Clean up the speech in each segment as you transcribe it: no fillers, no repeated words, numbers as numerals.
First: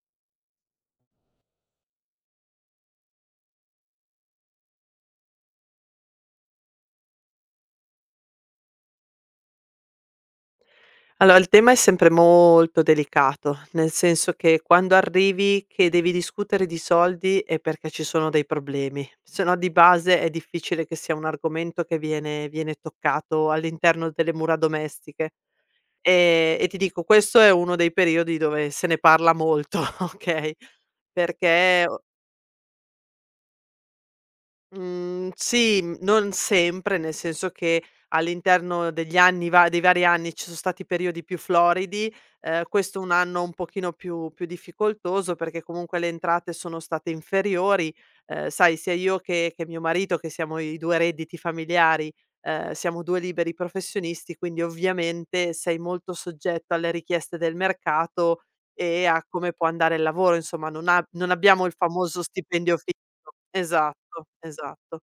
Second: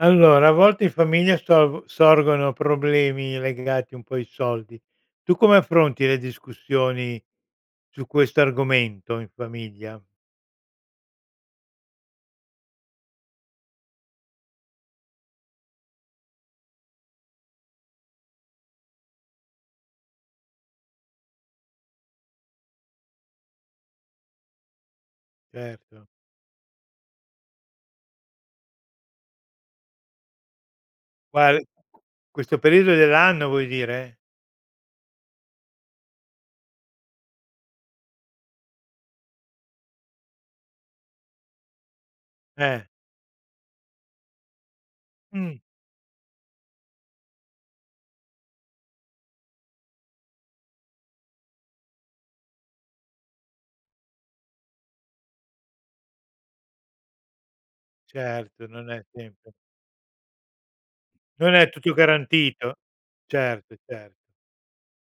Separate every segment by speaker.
Speaker 1: Allora, a volte in famiglia sol sorgono problemi legati un po' ai soldi. Tu come affronti le discussioni su questo argomento in famiglia?
Speaker 2: Allora, il tema è sempre molto delicato, nel senso che quando arrivi che devi discutere di soldi è perché ci sono dei problemi, se no di base è difficile che sia un argomento che viene toccato all'interno delle mura domestiche.
Speaker 1: Certo.
Speaker 2: E ti dico, questo è uno dei periodi dove se ne parla molto, ok?
Speaker 1: Quale
Speaker 2: Perché.
Speaker 1: questo periodo dell'anno vuoi dire?
Speaker 2: Mhmm, sì, mhmm, non sempre, nel senso che all'interno degli anni va dei vari anni ci sono stati periodi più floridi.
Speaker 1: Eh.
Speaker 2: Questo è un anno un pochino più difficoltoso
Speaker 1: Mh,
Speaker 2: perché comunque le entrate sono state inferiori. Sai, sia io che mio marito, che siamo i 2 redditi familiari, siamo 2 liberi professionisti, quindi ovviamente sei molto soggetto alle richieste del mercato
Speaker 1: certo, non è
Speaker 2: e a
Speaker 1: sempre.
Speaker 2: come può andare il lavoro, insomma non
Speaker 1: Non
Speaker 2: abbiamo
Speaker 1: è
Speaker 2: il
Speaker 1: tutto
Speaker 2: famoso
Speaker 1: garantito.
Speaker 2: stipendio fi
Speaker 1: Certo, certo.
Speaker 2: Esatto, esatto.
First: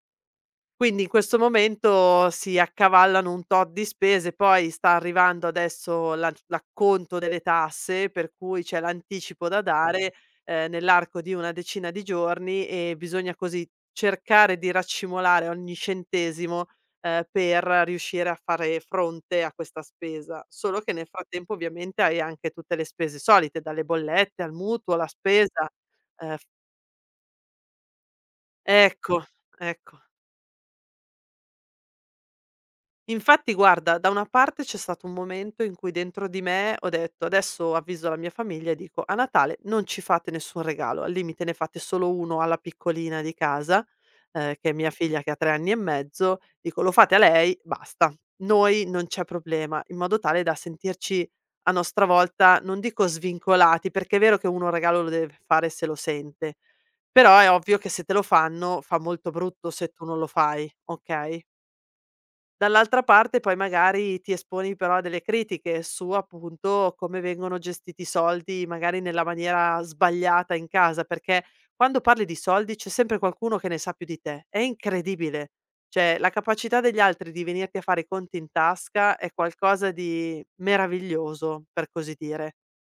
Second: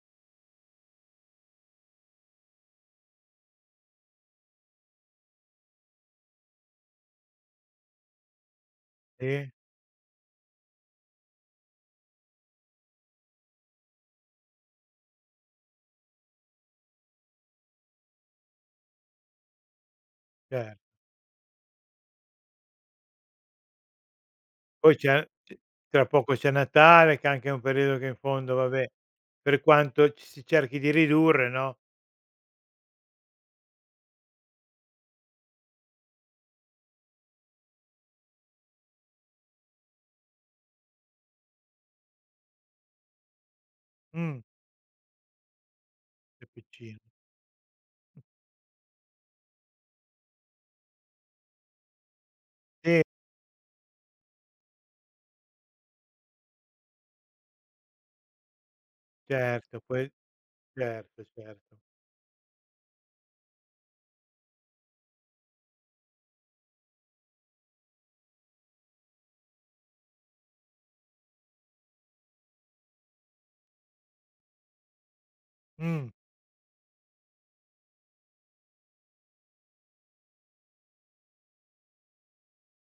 Speaker 2: Quindi in questo momento si accavallano un tot di spese, poi sta arrivando adesso l'acconto delle tasse, per cui c'è l'anticipo
Speaker 1: Sì,
Speaker 2: da dare, nell'arco di una decina di giorni, e bisogna così cercare di raccimolare ogni centesimo, per riuscire a fare fronte a questa spesa.
Speaker 1: cer
Speaker 2: Solo che nel frattempo ovviamente hai anche tutte le spese solite, dalle bollette al
Speaker 1: poi
Speaker 2: mutuo, la
Speaker 1: c'è c
Speaker 2: spesa.
Speaker 1: tra poco
Speaker 2: F
Speaker 1: c'è Natale, che anche è un periodo che in fondo, vabbè,
Speaker 2: Ecco,
Speaker 1: per
Speaker 2: ecco.
Speaker 1: quanto ci si cerchi di ridurre, no,
Speaker 2: Infatti guarda, da una parte c'è stato un momento in cui dentro di me ho detto: "Adesso avviso la mia famiglia e dico: a Natale non ci fate nessun regalo, al limite ne fate solo uno alla piccolina di casa",
Speaker 1: mh,
Speaker 2: che è mia figlia che ha 3 anni e mezzo.
Speaker 1: che
Speaker 2: Dico: "Lo
Speaker 1: piccina.
Speaker 2: fate a lei, basta. Noi non c'è problema", in modo tale da sentirci a nostra volta, non
Speaker 1: Sì,
Speaker 2: dico svincolati, perché è vero che uno un regalo lo deve fare se lo sente, però è ovvio che se te lo fanno fa molto brutto
Speaker 1: certo,
Speaker 2: se tu
Speaker 1: poi
Speaker 2: non lo fai,
Speaker 1: certo,
Speaker 2: okay?
Speaker 1: certo.
Speaker 2: Dall'altra parte poi magari ti esponi però a delle critiche su, appunto, come vengono gestiti i soldi, magari nella maniera sbagliata in casa, perché quando parli di soldi c'è sempre qualcuno che ne sa più di te. È incredibile.
Speaker 1: Mh,
Speaker 2: Cioè, la capacità degli altri di venirti a fare i conti in tasca è qualcosa di meraviglioso, per così dire.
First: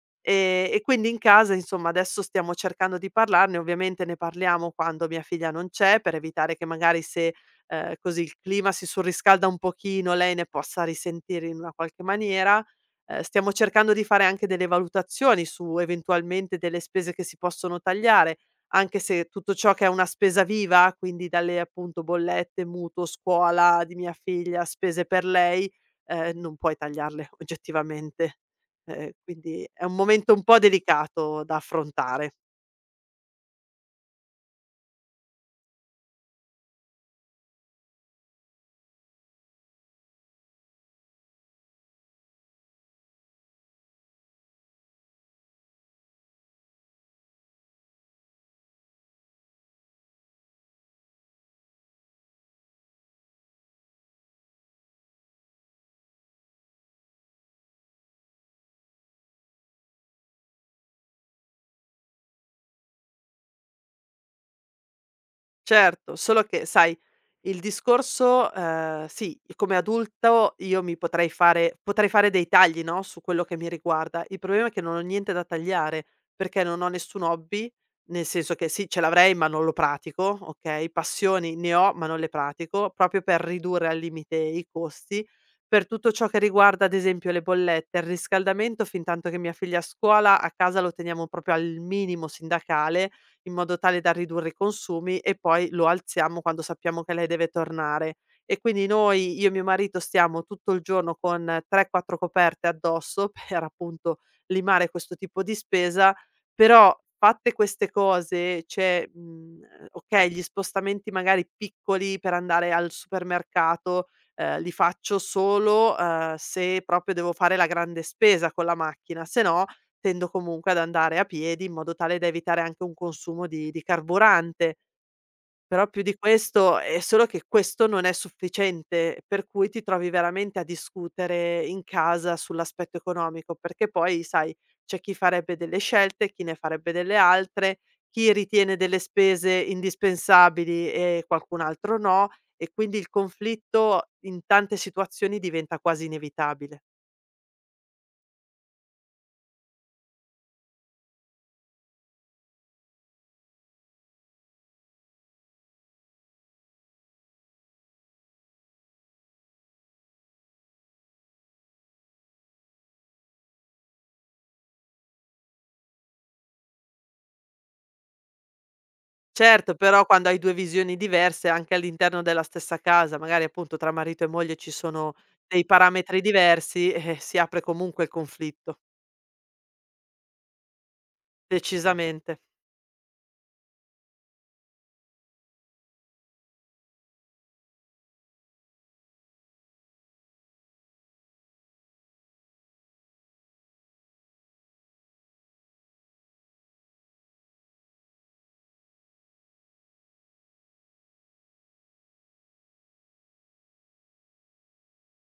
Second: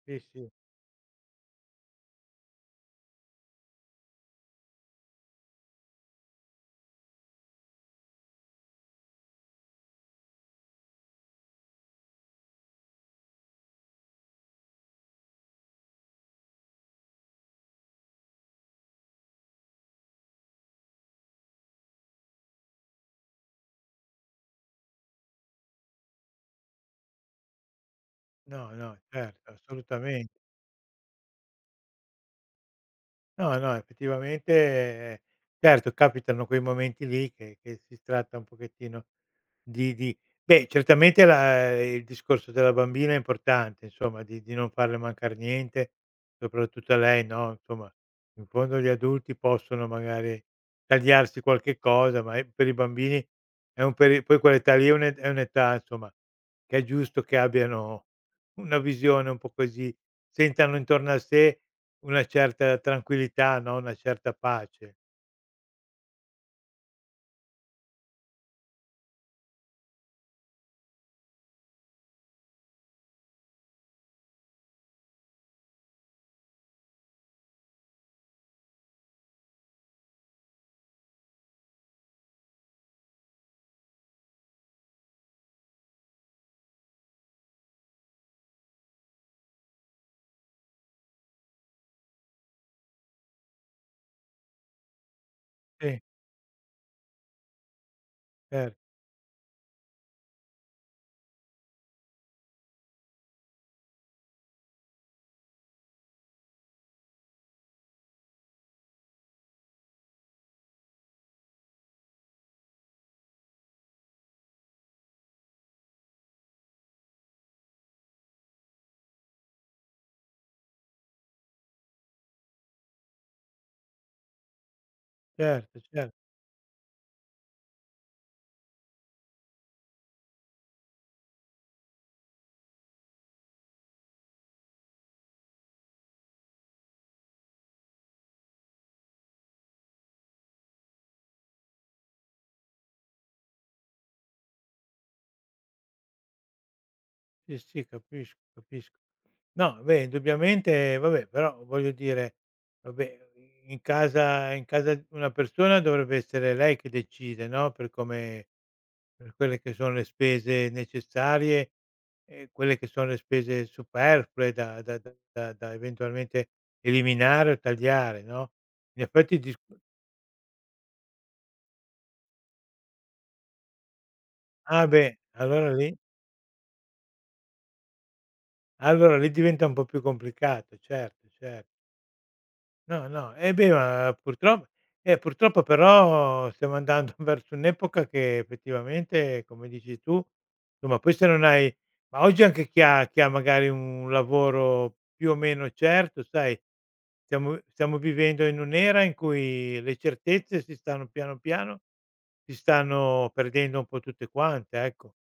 Speaker 1: sì, sì.
Speaker 2: E quindi in casa, insomma, adesso stiamo cercando di parlarne, ovviamente ne parliamo quando mia figlia non c'è, per evitare che magari se, così il clima si surriscalda un pochino, lei ne possa risentire in una qualche maniera. Stiamo cercando di fare anche delle valutazioni su eventualmente delle spese che si possono tagliare, anche se tutto ciò che è una spesa viva, quindi dalle appunto bollette, mutuo, scuola di mia figlia, spese per lei, non puoi tagliarle oggettivamente.
Speaker 1: No, no, certo,
Speaker 2: Quindi è un
Speaker 1: assolutamente.
Speaker 2: momento un po' delicato da affrontare.
Speaker 1: No, no, effettivamente eh, certo capitano quei momenti lì che si tratta un pochettino. Di Beh, certamente la il discorso della bambina è importante, insomma, di non farle mancar niente, soprattutto a lei, no, insomma, in fondo gli adulti possono magari tagliarsi qualche cosa, ma è per i bambini, è un peri poi quell'età lì è un'età, insomma, che è giusto che abbiano una visione un po' così, sentano intorno a sé una certa tranquillità, no, una certa pace.
Speaker 2: Certo, solo che sai, il discorso sì, come adulto io mi potrei fare dei tagli, no, su quello che mi riguarda. Il problema è che non ho niente da tagliare, perché non ho nessun hobby, nel senso che sì, ce l'avrei ma non lo pratico, okay, passioni ne ho ma non le pratico, proprio per ridurre al limite i costi. Per tutto ciò che riguarda, ad esempio, le bollette, il riscaldamento, fintanto che mia figlia è a scuola, a casa lo teniamo proprio al minimo sindacale, in modo tale da ridurre i consumi, e poi lo
Speaker 1: Sì,
Speaker 2: alziamo quando sappiamo che lei deve tornare. E
Speaker 1: cer
Speaker 2: quindi noi, io e mio marito, stiamo tutto il giorno con 3, 4 coperte addosso per appunto limare questo tipo di spesa. Però fatte queste cose, cioè, mhmm, okay, gli spostamenti magari piccoli per andare al supermercato, li faccio solo, se proprio devo fare la grande spesa con la macchina, se no tendo comunque ad andare a piedi in modo tale da evitare anche un consumo di carburante.
Speaker 1: certo,
Speaker 2: Però più
Speaker 1: cer
Speaker 2: di questo, è solo che questo non è sufficiente, per cui ti trovi veramente a discutere in casa sull'aspetto economico, perché poi sai, c'è chi farebbe delle scelte, chi ne farebbe delle altre, chi ritiene delle spese indispensabili e qualcun altro no, e quindi il conflitto in tante situazioni diventa quasi inevitabile.
Speaker 1: sì, sì, capisco, capisco. No, beh, indubbiamente vabbè, però voglio dire, vabbè, in casa di una persona dovrebbe essere lei che decide, no, per come, per quelle che sono le spese necessarie e quelle che sono le spese superflue da eventualmente eliminare o tagliare, no. In effetti dis
Speaker 2: Certo, però quando hai 2 visioni diverse anche all'interno della stessa casa, magari appunto tra marito e moglie ci
Speaker 1: Ah,
Speaker 2: sono
Speaker 1: beh,
Speaker 2: dei parametri diversi, si apre comunque il conflitto,
Speaker 1: allora lì diventa un po' più complicato, certo, cer
Speaker 2: decisamente.
Speaker 1: no, no, purtroppo però stiamo andando verso un'epoca che effettivamente, come dici tu, insomma poi se non hai, ma oggi anche chi ha magari un lavoro più o meno certo, sai, stiamo vivendo in un'era in cui le certezze si stanno perdendo un po' tutte quante, ecco.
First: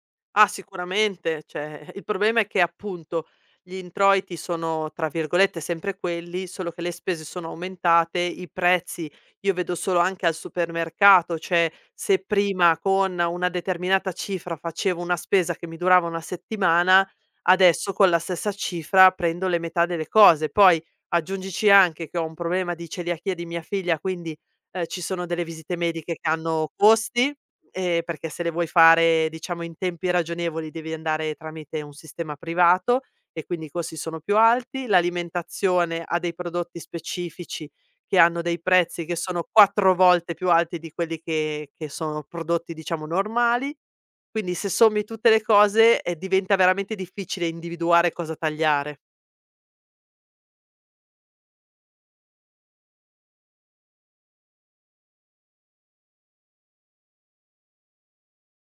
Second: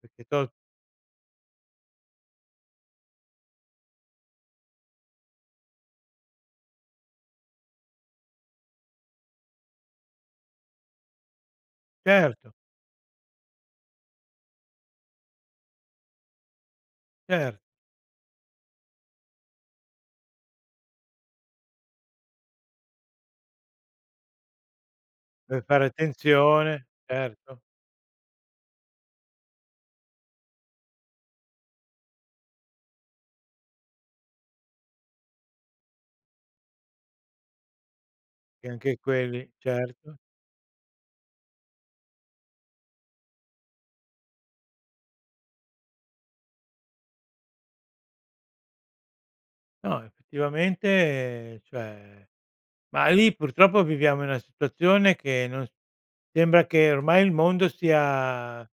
Speaker 1: Perché
Speaker 2: Ah,
Speaker 1: to
Speaker 2: sicuramente, cioè, il problema è che appunto gli introiti sono, tra virgolette, "sempre quelli", solo che le spese sono aumentate, i prezzi. Io vedo solo anche al supermercato, cioè se
Speaker 1: Certo,
Speaker 2: prima con una determinata cifra facevo una spesa che mi durava 1 settimana,
Speaker 1: cer
Speaker 2: adesso con la stessa cifra prendo le metà delle cose. Poi aggiungici anche che ho un problema di celiachia di mia figlia, quindi, ci sono delle
Speaker 1: per
Speaker 2: visite
Speaker 1: fare
Speaker 2: mediche che hanno
Speaker 1: attenzione,
Speaker 2: costi.
Speaker 1: certo,
Speaker 2: Perché se le vuoi fare diciamo in tempi ragionevoli, devi andare tramite un sistema privato, e quindi i costi sono più alti, l'alimentazione ha dei prodotti specifici che hanno dei
Speaker 1: che anche
Speaker 2: prezzi che sono
Speaker 1: quelli
Speaker 2: 4
Speaker 1: certo.
Speaker 2: volte più alti di quelli che sono prodotti diciamo normali. Quindi se sommi tutte le cose, diventa veramente difficile individuare cosa tagliare.
Speaker 1: No, effettivamente, cioè, ma lì purtroppo viviamo in una situazione che non s sembra che ormai il mondo sia,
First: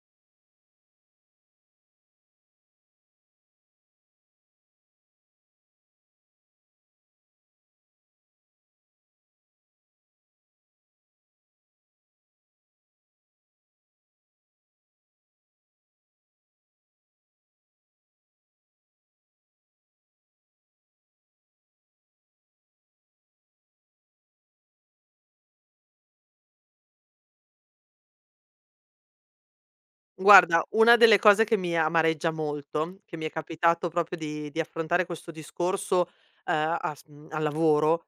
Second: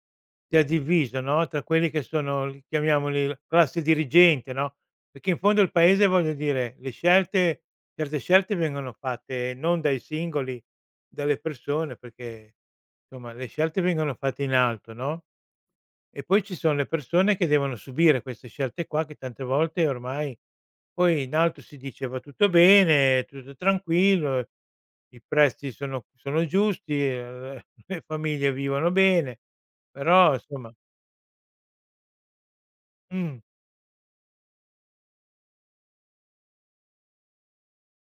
Speaker 1: sia diviso, no, tra quelli che sono, li chiamiamoli la classe dirigente, no, perché in fondo il paese, voglio dire, le scelte, certe scelte vengono fatte non dai singoli, dalle persone, perché insomma le scelte vengono fatte in alto, no? E poi ci son le persone che devono subire queste scelte qua, che tante volte ormai poi in alto si dice: "Va tutto bene, tutto tranquillo, i prezzi sono giusti, le famiglie vivono bene", però
Speaker 2: Guarda,
Speaker 1: insomma
Speaker 2: una delle cose che mi amareggia molto, che mi è
Speaker 1: mh,
Speaker 2: capitato proprio di affrontare questo discorso, al lavoro,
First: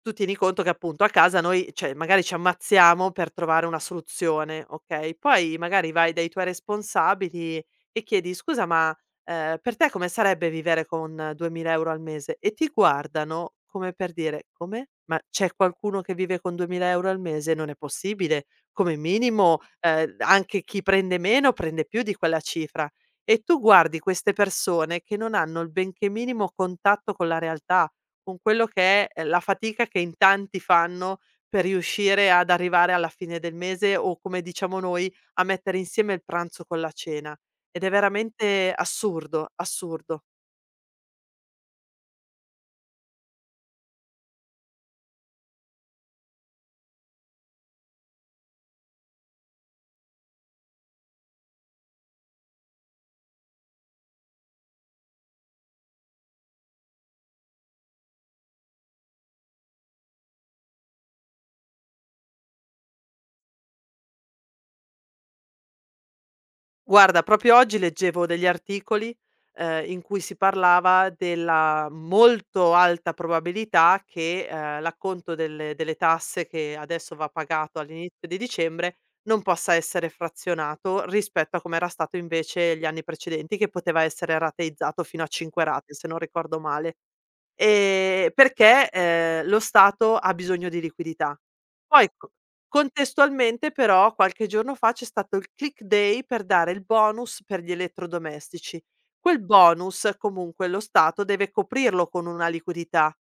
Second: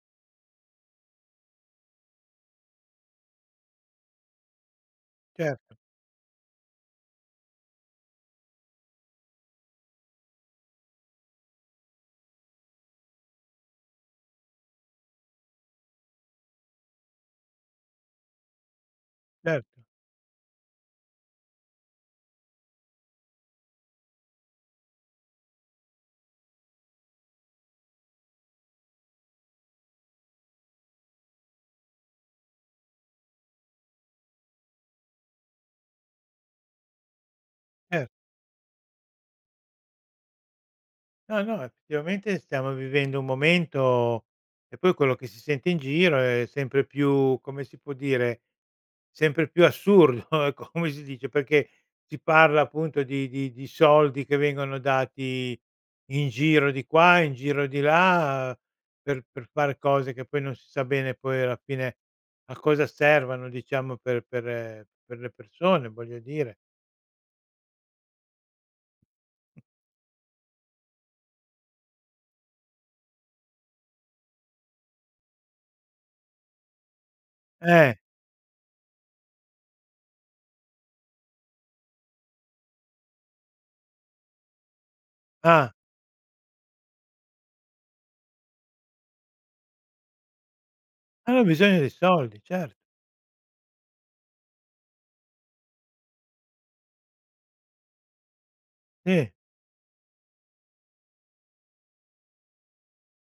Speaker 2: tu tieni conto che appunto a casa noi, cioè magari ci ammazziamo per trovare una soluzione, okay, poi
Speaker 1: certo,
Speaker 2: magari vai dai tuoi responsabili e chiedi: "Scusa, ma per te come sarebbe vivere con 2000 € al mese?" E ti guardano come per dire: "Come? Ma c'è qualcuno che vive con 2000 € al mese? Non è possibile. Come minimo,
Speaker 1: certo,
Speaker 2: anche chi prende meno prende più di quella cifra." E tu guardi queste persone che non hanno il benché minimo contatto con la realtà, con quello che è la fatica che in tanti fanno per riuscire ad arrivare alla fine del mese o, come diciamo noi, a mettere insieme il pranzo con la cena. Ed è
Speaker 1: cer
Speaker 2: veramente assurdo, assurdo.
Speaker 1: no, no, effettivamente stiamo vivendo un momento, e poi quello che si sente in giro è sempre più, come si può dire, sempre più assurdo, ecco, come si dice, perché si parla appunto di soldi che vengono dati in giro di qua, in giro di là, per fare cose che poi non si sa bene poi alla fine a cosa servano, diciamo, per per le persone, voglio dire.
Speaker 2: Guarda, proprio oggi leggevo degli articoli in cui si parlava della molto alta probabilità che, l'acconto delle tasse, che adesso va pagato
Speaker 1: Eh,
Speaker 2: all'inizio di dicembre, non possa essere frazionato rispetto a com'era stato invece gli anni precedenti, che poteva essere rateizzato fino a 5
Speaker 1: ah,
Speaker 2: rate, se non ricordo male. Perché lo Stato ha bisogno di liquidità.
Speaker 1: hanno bisogno dei
Speaker 2: Poi co
Speaker 1: soldi, certo,
Speaker 2: Contestualmente però qualche giorno fa c'è stato il click day per dare il bonus per gli elettrodomestici.
Speaker 1: sì,
Speaker 2: Quel bonus comunque lo Stato deve coprirlo con una liquidità.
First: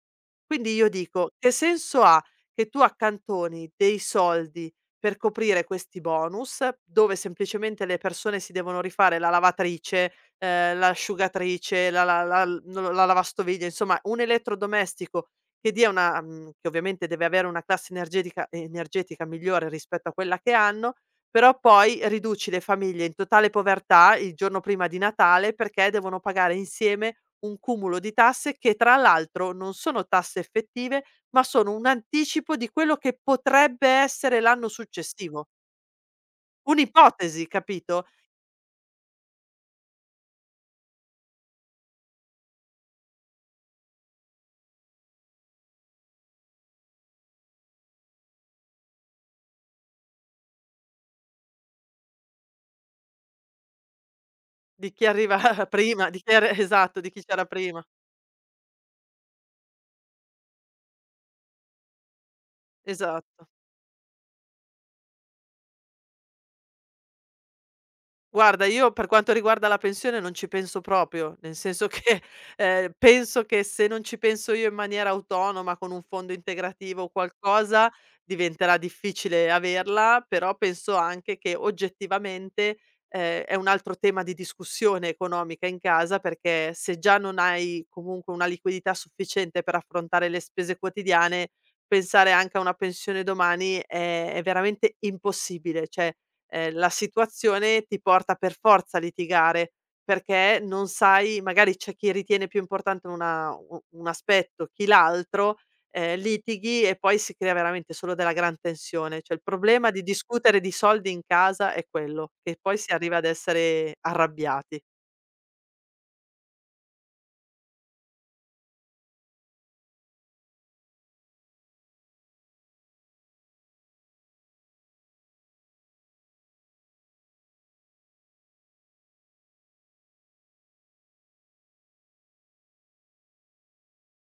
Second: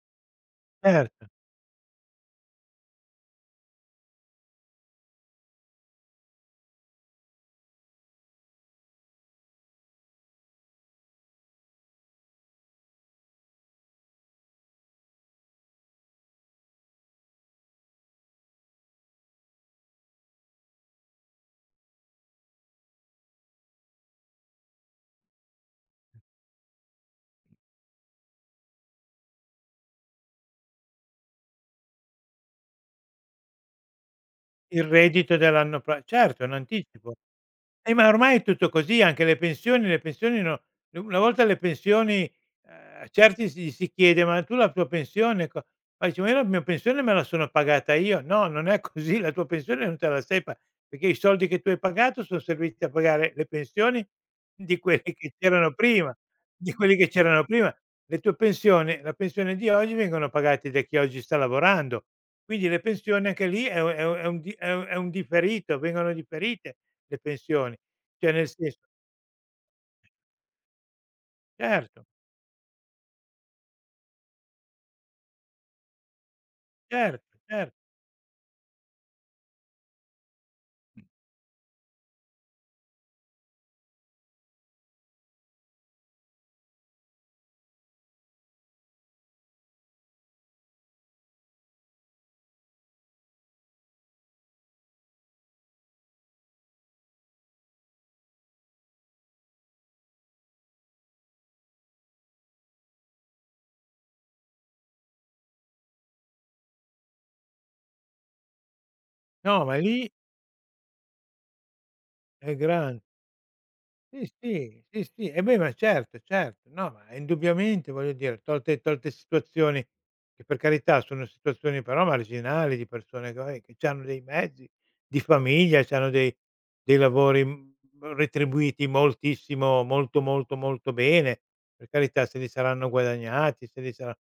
Speaker 2: Quindi io
Speaker 1: certo.
Speaker 2: dico: che senso ha che tu accantoni dei soldi per coprire questi bonus, dove semplicemente le persone si devono rifare la lavatrice, l'asciugatrice, la la la l no, la lavastoviglie, insomma un elettrodomestico che ovviamente deve avere una classe energetica migliore rispetto a quella che hanno, però poi riduci le famiglie in totale povertà il giorno prima di Natale, perché devono pagare insieme un cumulo di tasse che tra l'altro non sono tasse effettive, ma sono un anticipo di quello che potrebbe essere l'anno
Speaker 1: Il reddito
Speaker 2: successivo.
Speaker 1: dell'anno pro Certo, è un anticipo.
Speaker 2: Un'ipotesi, capito?
Speaker 1: Ma ormai è tutto così, anche le pensioni no, una volta le pensioni, ehm, a certi si chiede: "Ma tu la tua pensione co", ma dice: "Ma io la mia pensione me la sono pagata io". No, non è così, la tua pensione non te la sei pa perché i soldi che tu hai pagato son serviti a pagare le pensioni di
Speaker 2: Di chi
Speaker 1: quelli che
Speaker 2: arriva
Speaker 1: c'erano
Speaker 2: prima,
Speaker 1: prima,
Speaker 2: di chi era,
Speaker 1: di quelli
Speaker 2: esatto,
Speaker 1: che
Speaker 2: di chi
Speaker 1: c'erano
Speaker 2: c'era
Speaker 1: prima.
Speaker 2: prima.
Speaker 1: Le tue pensioni La pensione di oggi vengono pagati da chi oggi sta lavorando, quindi le pensioni anche
Speaker 2: Esatto.
Speaker 1: lì è u è u è un di è u è un differito, vengono differite. Le pensioni, cioè nel
Speaker 2: Guarda,
Speaker 1: senso,
Speaker 2: io per quanto riguarda la pensione non ci penso proprio, nel senso
Speaker 1: certo,
Speaker 2: che, penso che se non ci penso io in maniera autonoma con un fondo integrativo o
Speaker 1: certo, cer
Speaker 2: qualcosa, diventerà difficile averla. Però penso anche che oggettivamente, è un altro tema di discussione economica in casa, perché se già non hai comunque una liquidità sufficiente per affrontare le spese quotidiane, pensare anche a una pensione domani è veramente impossibile. Cioè, la situazione ti porta per forza a litigare, perché non sai, magari c'è chi ritiene più importante una u un aspetto, chi l'altro, litighi e poi si crea veramente solo della gran tensione. Cioè, il
Speaker 1: no, ma
Speaker 2: problema di
Speaker 1: lì
Speaker 2: discutere di soldi in casa è quello,
Speaker 1: è
Speaker 2: che poi si
Speaker 1: gran,
Speaker 2: arriva ad essere
Speaker 1: sì,
Speaker 2: arrabbiati.
Speaker 1: sì, sì, sì. E beh, ma certo, certo. No, ma indubbiamente, voglio dire, tolte situazioni che per carità sono situazioni però marginali, di persone che vai che c'hanno dei mezzi, di famiglia, c'hanno dei, dei lavori, mhmm, retribuiti moltissimo molto, molto, molto bene. Per carità se li saranno guadagnati, se li sarà,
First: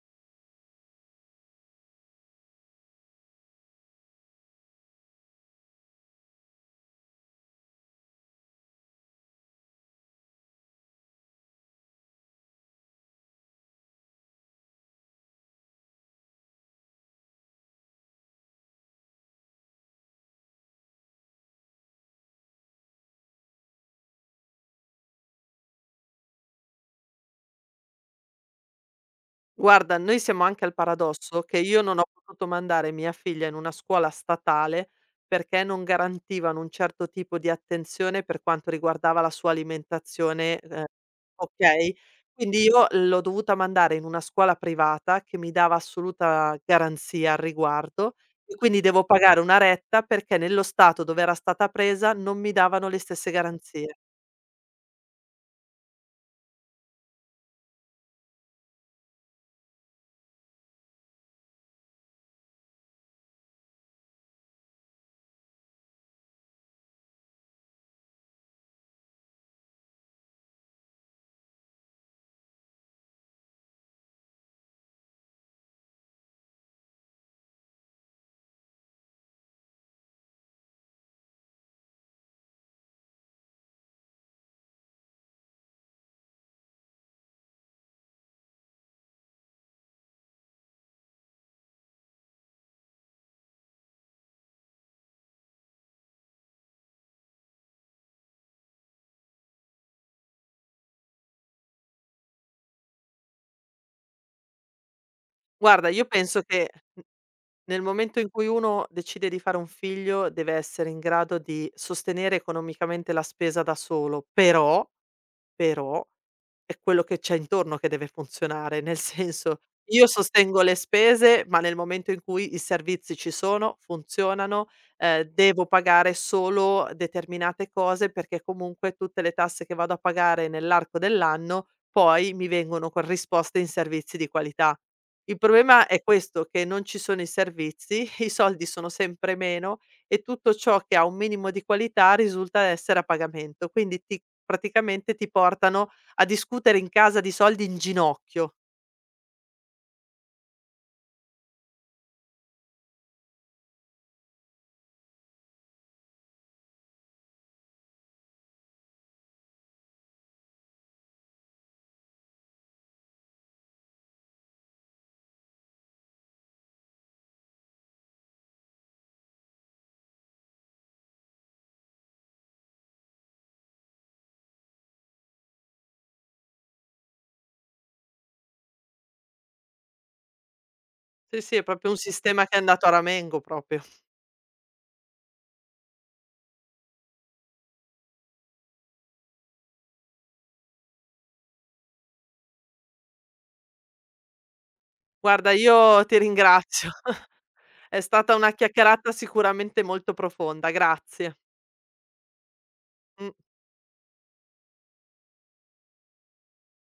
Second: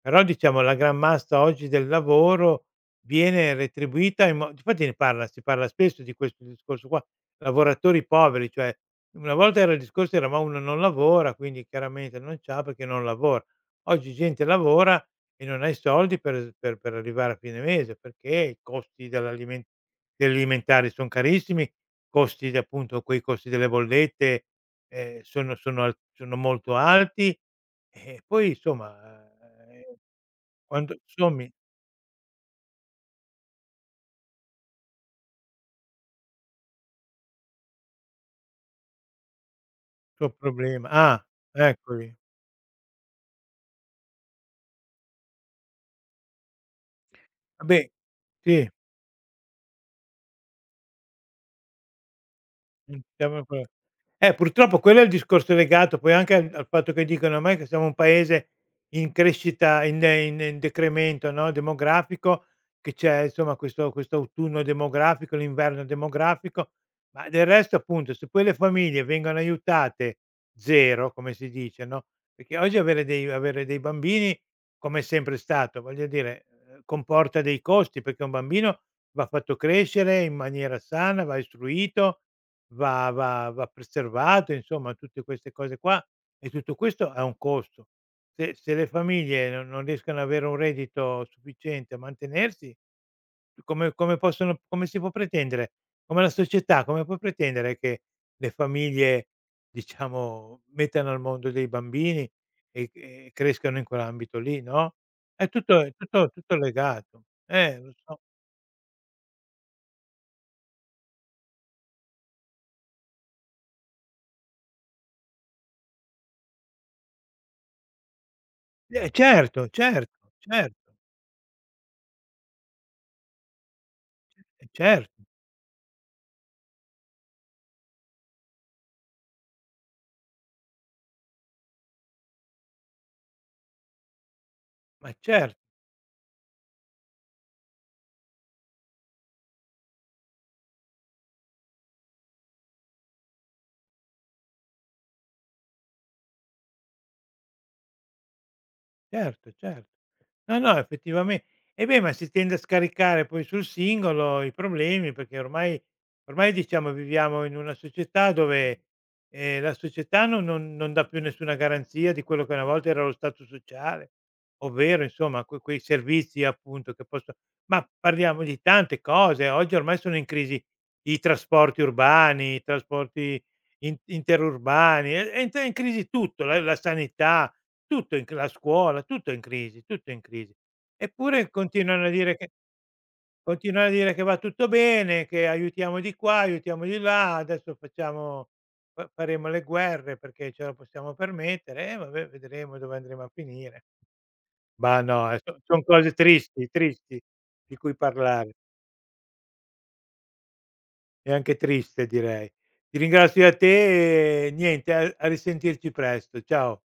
Speaker 1: però diciamo la gran massa oggi del lavoro viene retribuita in mo difatti ne parla si parla spesso di questo discorso qua, lavoratori poveri, cioè una volta era il discorso era: ma uno non lavora, quindi chiaramente non c'ha perché non lavora. Oggi gente lavora e non ha i soldi per arrivare a fine mese, perché i costi dell'alimen degli alimentari son carissimi, costi di appunto quei costi delle bollette, sono molto alti, e poi insomma, ehm,
Speaker 2: Guarda, noi siamo anche al
Speaker 1: quando
Speaker 2: paradosso
Speaker 1: sommi, il
Speaker 2: che io non ho potuto mandare mia figlia in una scuola statale, perché non garantivano un certo tipo di attenzione per quanto riguardava la sua
Speaker 1: tuo
Speaker 2: alimentazione.
Speaker 1: problema ah,
Speaker 2: Okay,
Speaker 1: eccoli.
Speaker 2: quindi io l'ho dovuta mandare in una scuola privata che mi dava assoluta garanzia al
Speaker 1: Vabbè,
Speaker 2: riguardo, e
Speaker 1: sì,
Speaker 2: quindi devo pagare una retta perché nello Stato dove era stata presa non mi davano le
Speaker 1: non
Speaker 2: stesse
Speaker 1: stiamo ancora-
Speaker 2: garanzie.
Speaker 1: eh, purtroppo quello è il discorso legato poi anche al fatto che dicono ormai che siamo un paese in crescita, in decremento, no, demografico, che c'è insomma questo autunno demografico, l'inverno demografico, ma del resto appunto se poi le famiglie vengono aiutate 0, come si dice, no, perché oggi avere dei bambini, come è sempre stato, voglio dire, comporta dei costi, perché un bambino va fatto crescere in maniera sana, va istruito, va preservato, insomma tutte queste cose qua, e tutto questo ha un costo. Se le famiglie non riescono ad avere un reddito sufficiente a mantenersi, come si può pretendere, come la società, come può pretendere che le famiglie, diciamo, mettano al mondo dei bambini e crescano in quell'ambito lì, no, è tutto
Speaker 2: Guarda,
Speaker 1: è
Speaker 2: io
Speaker 1: tutto
Speaker 2: penso
Speaker 1: tutto
Speaker 2: che n
Speaker 1: legato.
Speaker 2: nel
Speaker 1: Lo so.
Speaker 2: momento in cui uno decide di fare un figlio deve essere in grado di sostenere economicamente la spesa da solo. Però è quello che c'è intorno che deve funzionare, nel senso,
Speaker 1: Certo,
Speaker 2: io
Speaker 1: certo,
Speaker 2: sostengo le
Speaker 1: certo,
Speaker 2: spese, ma nel momento in cui i servizi ci sono,
Speaker 1: e
Speaker 2: funzionano,
Speaker 1: certo,
Speaker 2: devo pagare solo determinate cose perché comunque tutte le tasse che vado a pagare nell'arco dell'anno, poi mi vengono corrisposte in servizi di qualità.
Speaker 1: ma
Speaker 2: Il
Speaker 1: certo.
Speaker 2: problema è questo, che non ci sono i servizi, i soldi sono sempre meno, e tutto ciò che ha un minimo di qualità risulta essere a pagamento. Quindi ti praticamente ti portano a discutere in casa di soldi in ginocchio.
Speaker 1: Certo, certo. No, no, effettivamen E beh, ma si tende a scaricare poi sul singolo i problemi, perché ormai, ormai diciamo viviamo in una società dove, la società non dà più nessuna garanzia di quello che una volta era lo stato sociale, ovvero insomma quei servizi appunto che posso, ma parliamo di tante cose, oggi ormai sono in crisi i trasporti urbani, i trasporti in interurbani, è in crisi tutto, la sanità, tutto in c la scuola, tutto è in crisi, tutto è in crisi.
Speaker 2: Sì,
Speaker 1: Eppure
Speaker 2: sì, è proprio un
Speaker 1: continuano a dire
Speaker 2: sistema
Speaker 1: che,
Speaker 2: che è andato a ramengo proprio.
Speaker 1: continuano a dire che va tutto bene, che aiutiamo di qua, aiutiamo di là, adesso facciamo, fa faremo le guerre perché ce lo possiamo permettere, e vabbè vedremo dove andremo a finire. Ma no,
Speaker 2: Guarda,
Speaker 1: so son
Speaker 2: io
Speaker 1: cose
Speaker 2: ti
Speaker 1: tristi,
Speaker 2: ringrazio.
Speaker 1: tristi di cui
Speaker 2: È stata una
Speaker 1: parlare,
Speaker 2: chiacchierata sicuramente molto profonda,
Speaker 1: e
Speaker 2: grazie.
Speaker 1: anche triste direi. Ti
Speaker 2: Mh.
Speaker 1: ringrazio a te e niente, a risentirci presto. Ciao.